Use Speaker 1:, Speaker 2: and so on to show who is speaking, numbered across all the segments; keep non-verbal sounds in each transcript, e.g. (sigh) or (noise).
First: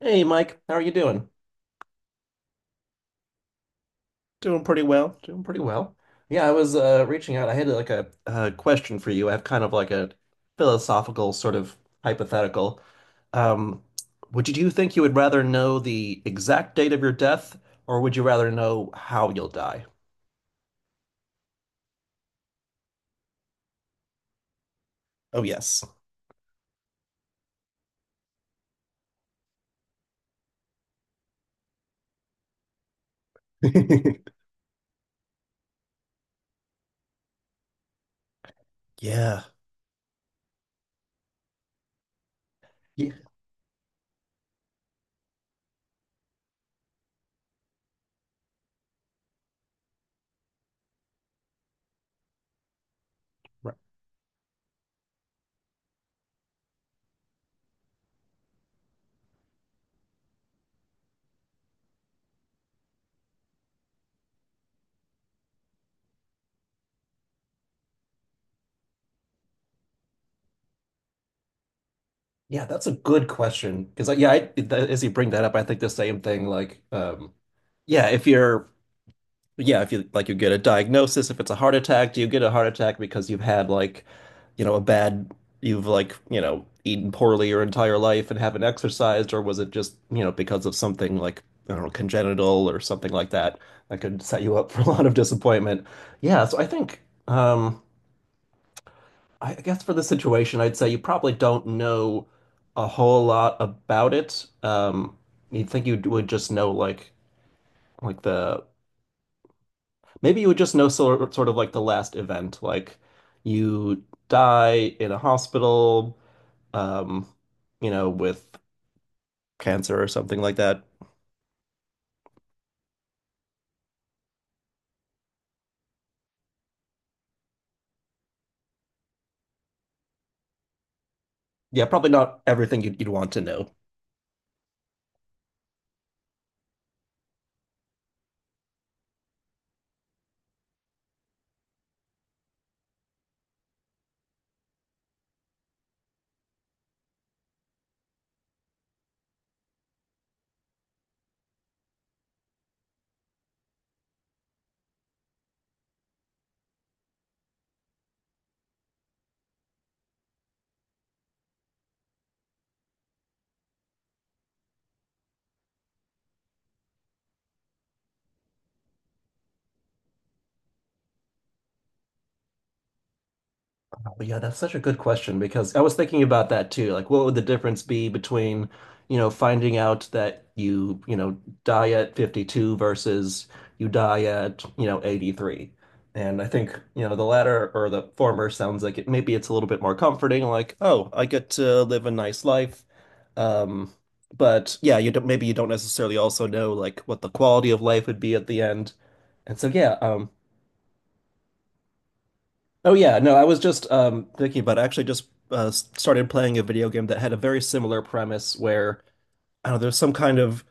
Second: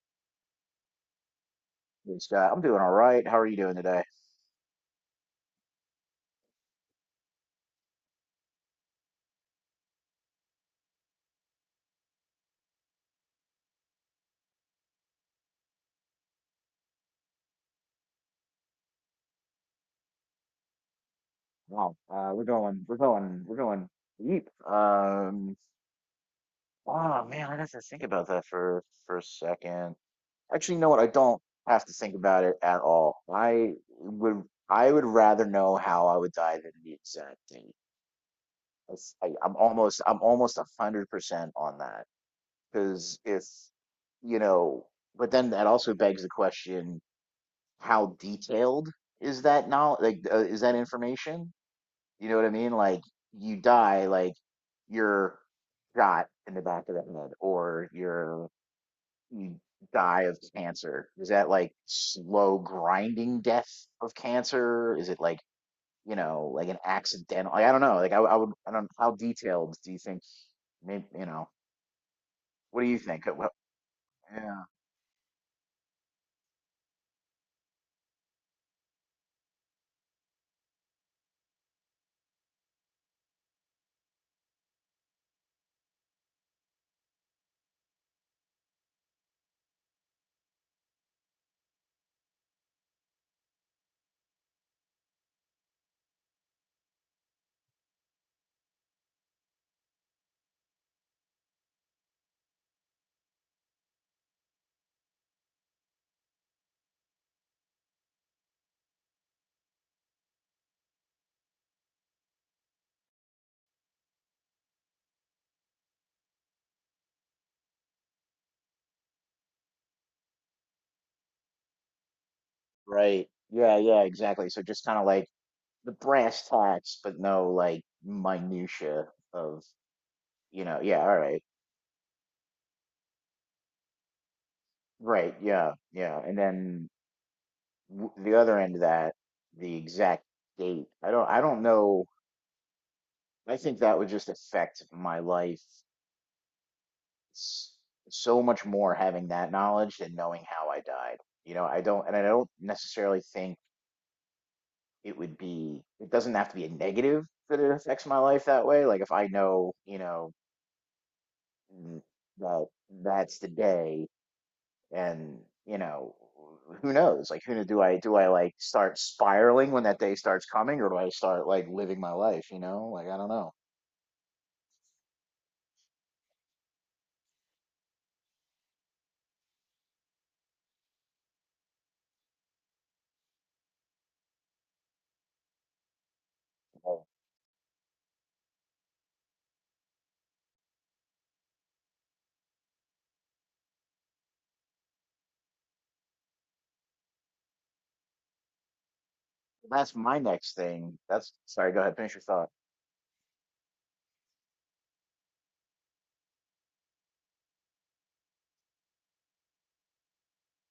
Speaker 1: Hey Mike, how are you doing?
Speaker 2: Hey, Scott, I'm doing all right. How are you doing today?
Speaker 1: Doing pretty well. Doing pretty well. Yeah, I was reaching out. I had like a, question for you. I have kind of like a philosophical sort of hypothetical. Um, would you, do you think you would rather know the exact date of your death, or would you rather know how you'll die?
Speaker 2: We're going deep.
Speaker 1: Oh yes.
Speaker 2: Oh man, I got to think about that for a second. Actually, you know what? I don't have to think about it at all.
Speaker 1: (laughs)
Speaker 2: Would, I would rather know how I would die than the exact thing.
Speaker 1: Yeah.
Speaker 2: I'm almost 100% on that
Speaker 1: Yeah.
Speaker 2: because if you know, but then that also begs the question: How detailed is that now? Like, is that information? You know what I mean? Like you
Speaker 1: Right.
Speaker 2: die, like you're shot in the back of the head, or you die of cancer. Is that like slow grinding death of cancer? Is it like like an accidental? Like, I don't know. Like, I don't. How detailed do you think? Maybe you know.
Speaker 1: Yeah,
Speaker 2: What
Speaker 1: that's
Speaker 2: do
Speaker 1: a
Speaker 2: you
Speaker 1: good
Speaker 2: think?
Speaker 1: question. Because yeah,
Speaker 2: Yeah.
Speaker 1: as you bring that up, I think the same thing. Like, yeah, if you're yeah, if you like you get a diagnosis, if it's a heart attack, do you get a heart attack because you've had like, you know, a bad you've like, you know, eaten poorly your entire life and haven't exercised, or was it just, you know, because of something like, I don't know, congenital or something like that that could set you up (laughs) for a lot of disappointment. Yeah, so I think um I guess for this situation, I'd say you probably don't know a whole lot about it. You'd think you would just know like the maybe you would just know sort of like the last event, like you die in a hospital, um, you know, with cancer or something like that.
Speaker 2: Right. Yeah. Yeah. Exactly. So just kind of like the brass tacks, but no like minutia of. Yeah. All right.
Speaker 1: Yeah, probably not everything you'd want to know.
Speaker 2: Right. Yeah. Yeah. And then the other end of that, the exact date. I don't know. I think that would just affect my life s- so much more having that knowledge than knowing how I died. I don't necessarily think it doesn't have to be a negative that it affects my life that way. Like if I know, mm, that that's the day and you know who knows like do I like start spiraling when that day starts coming or do I start like living my life like I don't know.
Speaker 1: But yeah, that's such a good question because I was thinking about that too. Like, what would the difference be between, you know, finding out that you know, die at 52 versus you die at, you know, 83? And I think,
Speaker 2: Well,
Speaker 1: you know, the latter or the former sounds like it maybe it's a little bit more comforting, like, oh, I get to live a nice life. Um, but yeah, you don't, maybe you don't necessarily also know like what the quality of life would be at the end. And so
Speaker 2: that's
Speaker 1: yeah,
Speaker 2: my next thing. That's— sorry, go ahead, finish your thought.
Speaker 1: oh yeah, no, I was just thinking about it. I actually just started playing a video game that had a very similar premise where I don't know, there's some kind of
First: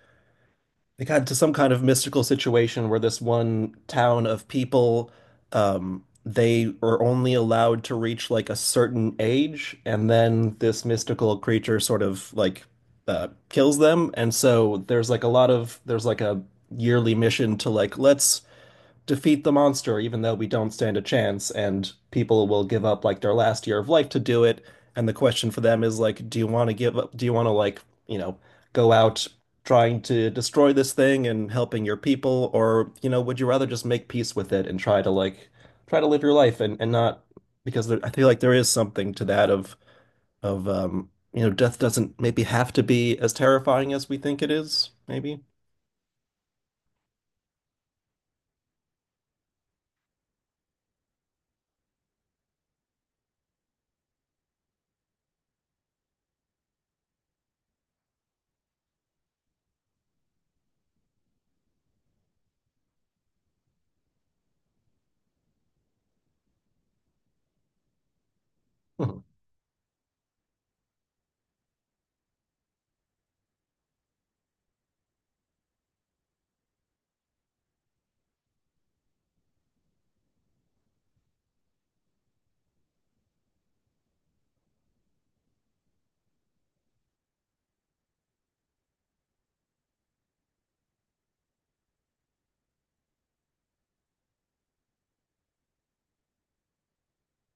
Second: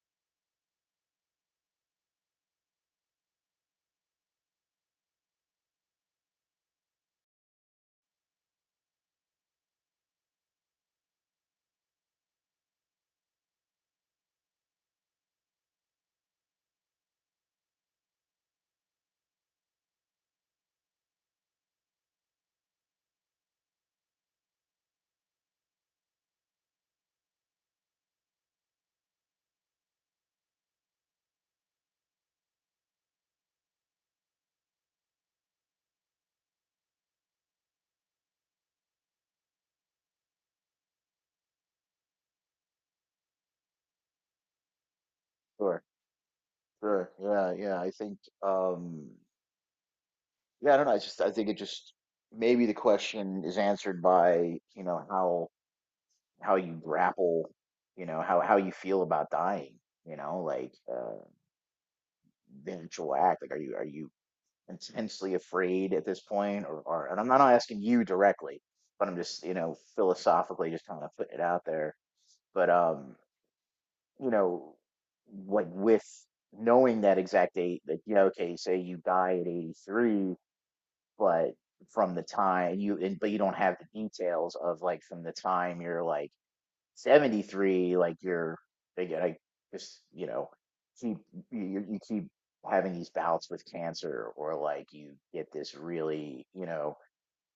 Speaker 1: they got into some kind of mystical situation where this one town of people they are only allowed to reach like a certain age, and then this mystical creature sort of like kills them, and so there's like a yearly mission to like let's defeat the monster, even though we don't stand a chance, and people will give up like their last year of life to do it. And the question for them is like, do you want to give up? Do you want to like, you know, go out trying to destroy this thing and helping your people, or you know, would you rather just make peace with it and try to like try to live your life and not I feel like there is something to that of you know, death doesn't maybe have to be as terrifying as we think it is, maybe.
Speaker 2: Sure. Sure. Yeah. Yeah. I think um yeah, I don't know. I think it just— maybe the question is answered by how you grapple, how you feel about dying, you know, like, the actual act, like, are you, are you intensely afraid at this point? Or, and I'm not asking you directly, but I'm
Speaker 1: Hmm.
Speaker 2: just, you know, philosophically just kind of putting it out there. But you know, like with knowing that exact date, that, you know, okay, say you die at 83, but from the time you— and but you don't have the details of like from the time you're like 73, like you're— again, I just, you know, keep— you keep having these bouts with cancer, or like you get this really, you know,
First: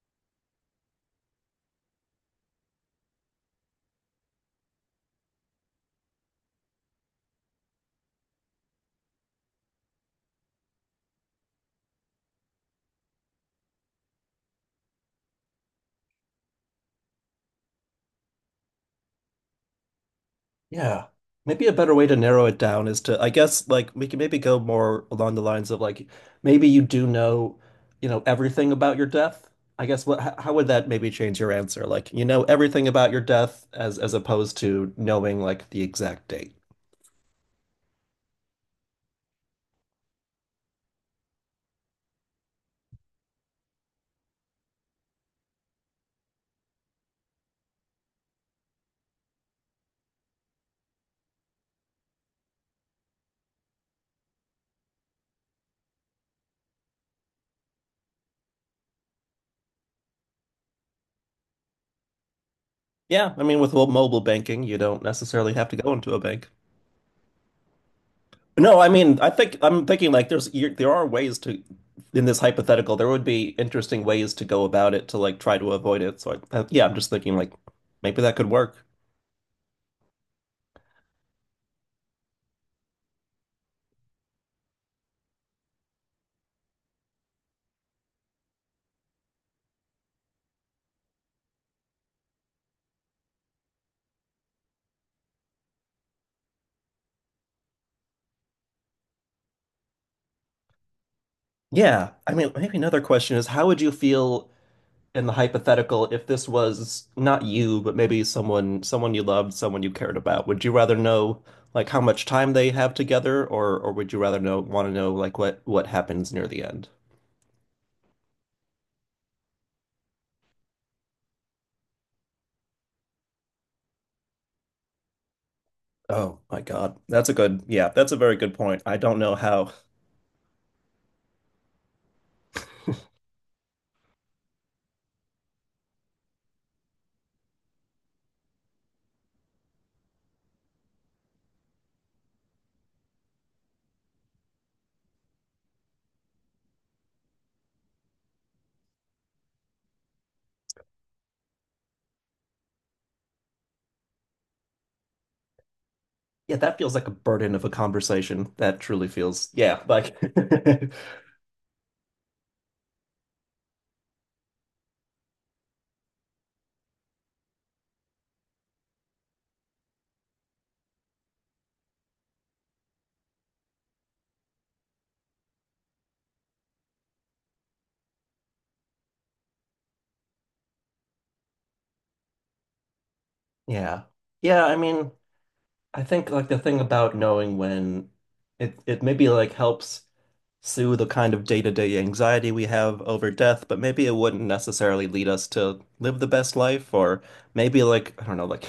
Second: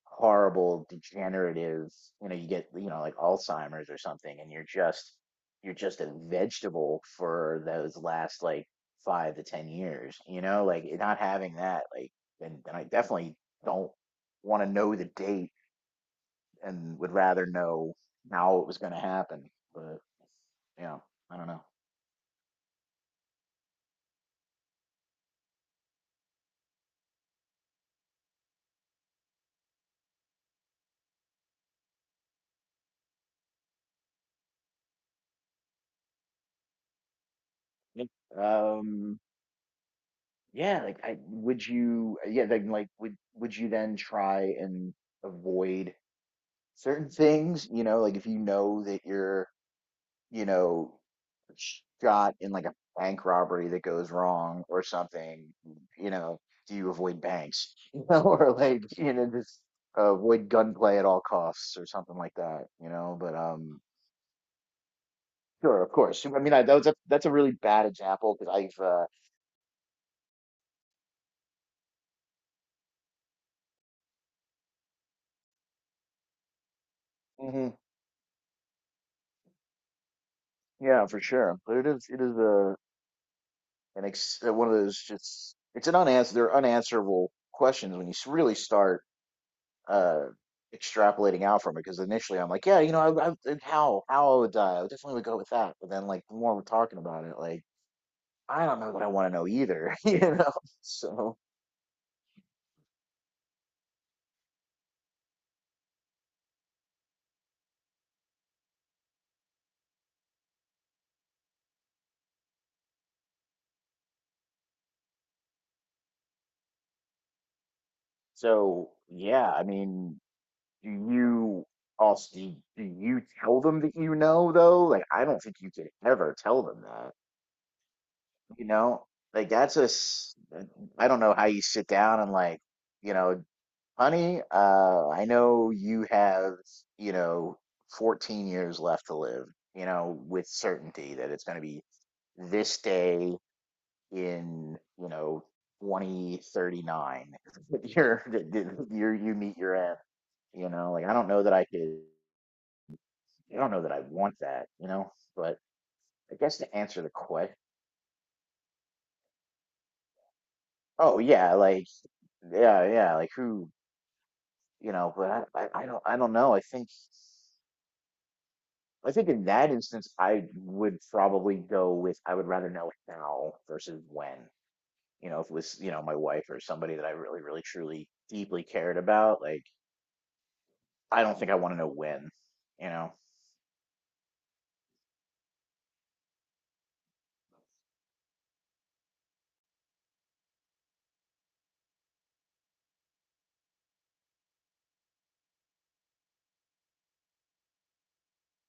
Speaker 2: horrible degenerative, you know, you get, you know, like alzheimer's or something, and you're just— you're just a vegetable for those last like 5 to 10 years, you know, like not having that, like— and I definitely don't want to know the date and would rather know how it was going to happen. But you know,
Speaker 1: Yeah.
Speaker 2: I don't know.
Speaker 1: Maybe a better way to narrow it down is to, I guess, like we can maybe go more along the lines of like maybe you do know, you know, everything about your death. I guess how would that maybe change your answer? Like you know everything about your death as opposed to knowing like the exact date.
Speaker 2: Like, Um, yeah, like I would you yeah, then like would you then try and avoid certain things? You know, like if you know that you're, you know, shot in like a bank robbery that goes wrong or something, you know, do you avoid banks? (laughs) You know, or like, you know, just avoid gunplay at all costs or something like that, you know,
Speaker 1: Yeah,
Speaker 2: but
Speaker 1: I mean with mobile banking, you don't necessarily have to
Speaker 2: sure, of
Speaker 1: go into a
Speaker 2: course. I
Speaker 1: bank.
Speaker 2: mean, that was a— that's a really bad example because
Speaker 1: No, I mean, I think I'm thinking like there are ways to in this hypothetical there would be interesting ways to go about it to like try to avoid it. So yeah, I'm just thinking like
Speaker 2: hmm,
Speaker 1: maybe that could work.
Speaker 2: yeah, for sure. But it is, it is a an ex one of those— just it's an unanswer they're unanswerable questions when you really start uh extrapolating out from it. Because initially I'm like, yeah, you know, I, and how I would die, I would definitely would go with that. But then like the more we're talking about it, like I don't know what I want to know either, (laughs) you know. So
Speaker 1: Yeah, I mean, maybe another question is how would you feel in the hypothetical if this was not you, but maybe someone you loved, someone you cared about? Would you rather know like how much time they have together, or would you rather know want to know like what happens near the end?
Speaker 2: so yeah, I mean. Do you— also do you tell them that you know though? Like, I don't think you could ever
Speaker 1: Oh my
Speaker 2: tell them
Speaker 1: God.
Speaker 2: that,
Speaker 1: That's a good, yeah, that's a very good
Speaker 2: you
Speaker 1: point. I
Speaker 2: know?
Speaker 1: don't know
Speaker 2: Like
Speaker 1: how.
Speaker 2: that's a I don't know how you sit down and like, you know, honey, I know you have, you know, 14 years left to live, you know, with certainty that it's going to be this day in, you know, 2039 (laughs) that you're that you're you meet your end, you know? Like I don't know that I want that, you know, but I
Speaker 1: Yeah,
Speaker 2: guess to
Speaker 1: that feels
Speaker 2: answer
Speaker 1: like
Speaker 2: the
Speaker 1: a burden
Speaker 2: question,
Speaker 1: of a conversation. That truly feels, yeah, like,
Speaker 2: oh yeah, like yeah, yeah, like who, you know, but I don't know. I think in that instance, I would probably go with I would rather know how versus when. You know, if it was, you know, my wife or somebody that I really, really, truly, deeply cared about, like I don't think I want to know when. You know,
Speaker 1: (laughs) yeah. Yeah, I mean, I think like the thing about knowing when it maybe like helps soothe a kind of day-to-day anxiety we have over death, but maybe it wouldn't necessarily lead us to live the best life, or maybe like I don't know, like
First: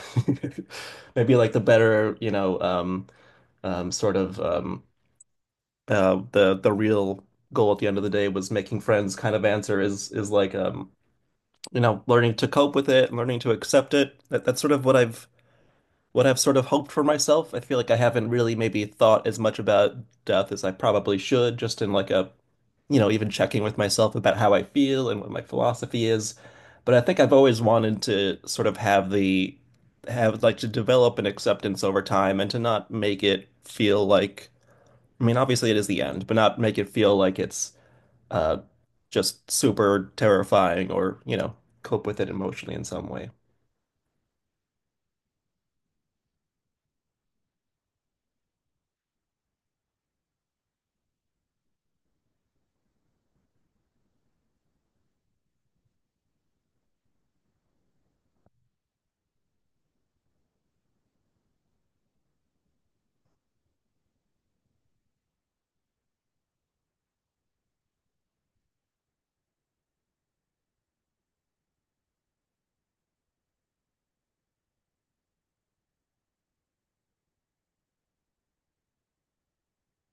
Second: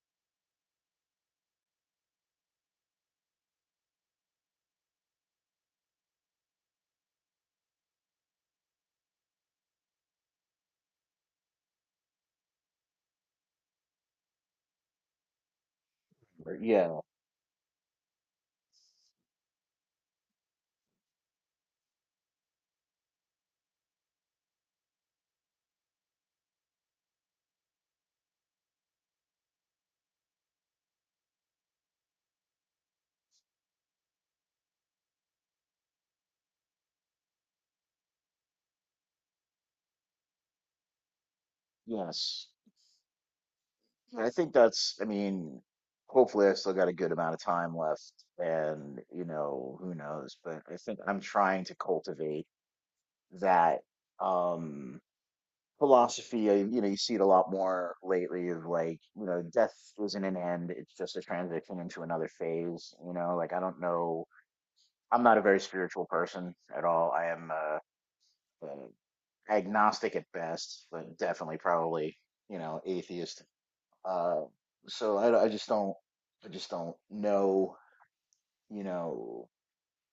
Speaker 1: (laughs) maybe like the better, you know, um, sort of um, the real goal at the end of the day was making friends kind of answer is like you know, learning to cope with it, learning to accept it. That that's sort of what I've
Speaker 2: or,
Speaker 1: sort of hoped
Speaker 2: yeah,
Speaker 1: for myself. I feel like I haven't really maybe thought as much about death as I probably should, just in like a you know, even checking with myself about how I feel and what my philosophy is. But I think I've always wanted to sort of have like to develop an acceptance over time and to not make it feel like I mean, obviously it is the end, but not make it feel like it's uh just super terrifying or, you know, cope with it
Speaker 2: yes.
Speaker 1: emotionally in some way.
Speaker 2: I mean, hopefully I still got a good amount of time left, and, you know, who knows, but I think I'm trying to cultivate that um philosophy. I, you know, you see it a lot more lately of like, you know, death isn't an end, it's just a transition into another phase, you know, like I don't know, I'm not a very spiritual person at all. I am uh agnostic at best, but definitely probably, you know, atheist, uh, so I just don't know, you know,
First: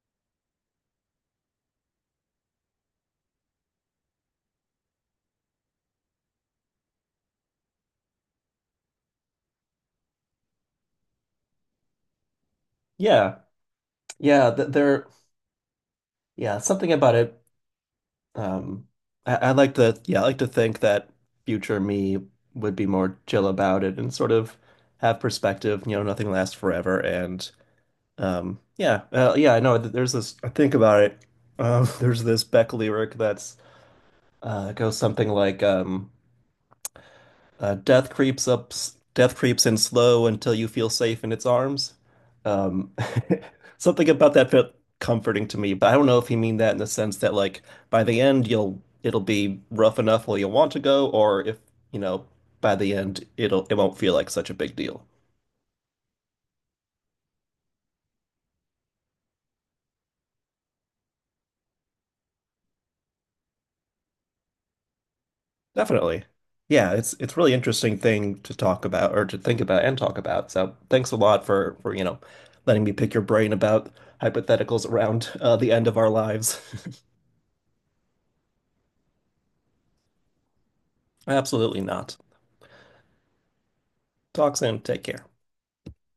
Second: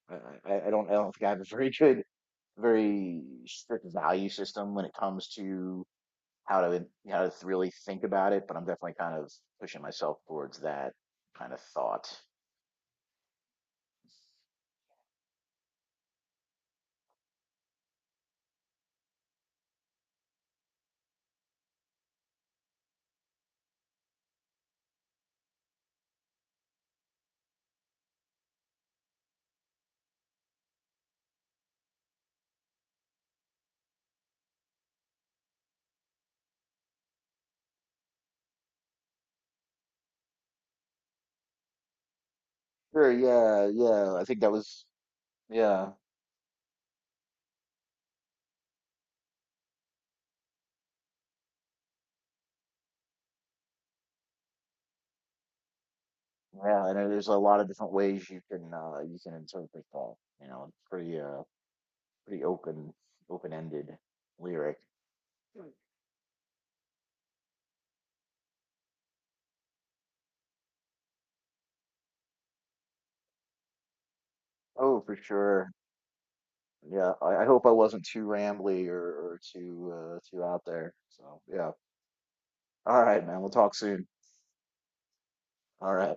Speaker 2: I, I don't think I have a very (laughs) good, very strict value system when it comes to how to, how to really think about it, but I'm definitely kind of pushing myself towards that kind of thought.
Speaker 1: Yeah. Yeah, th there yeah, something about it Um, I like to, yeah, I like to think that future me would be more chill about it and sort of have perspective. You know, nothing lasts forever. And yeah, I know. There's this. I think about it. (laughs) There's this Beck lyric that's goes something like, death creeps up, death creeps in slow until you feel safe in its arms. Um,
Speaker 2: Sure, yeah,
Speaker 1: (laughs) something
Speaker 2: yeah, I
Speaker 1: about
Speaker 2: think
Speaker 1: that
Speaker 2: that
Speaker 1: felt
Speaker 2: was,
Speaker 1: comforting to me, but
Speaker 2: yeah,
Speaker 1: I don't know if you mean that in the sense that like by the end you'll it'll be rough enough where you'll want to go, or if you know by the end it won't feel like such a big deal.
Speaker 2: yeah, I know there's a lot of different ways you can interpret that, you know, it's pretty, pretty open, open-ended lyric. Mm.
Speaker 1: Definitely. Yeah, it's really interesting thing to talk about or to think about and talk about. So thanks a lot for you know letting me pick your brain about hypotheticals
Speaker 2: Oh, for
Speaker 1: around the
Speaker 2: sure.
Speaker 1: end of our lives. (laughs)
Speaker 2: Yeah, I hope I wasn't too rambly, or too too out there. So yeah.
Speaker 1: Absolutely not.
Speaker 2: All right, man. We'll talk soon.
Speaker 1: Talk soon. Take care.
Speaker 2: All right.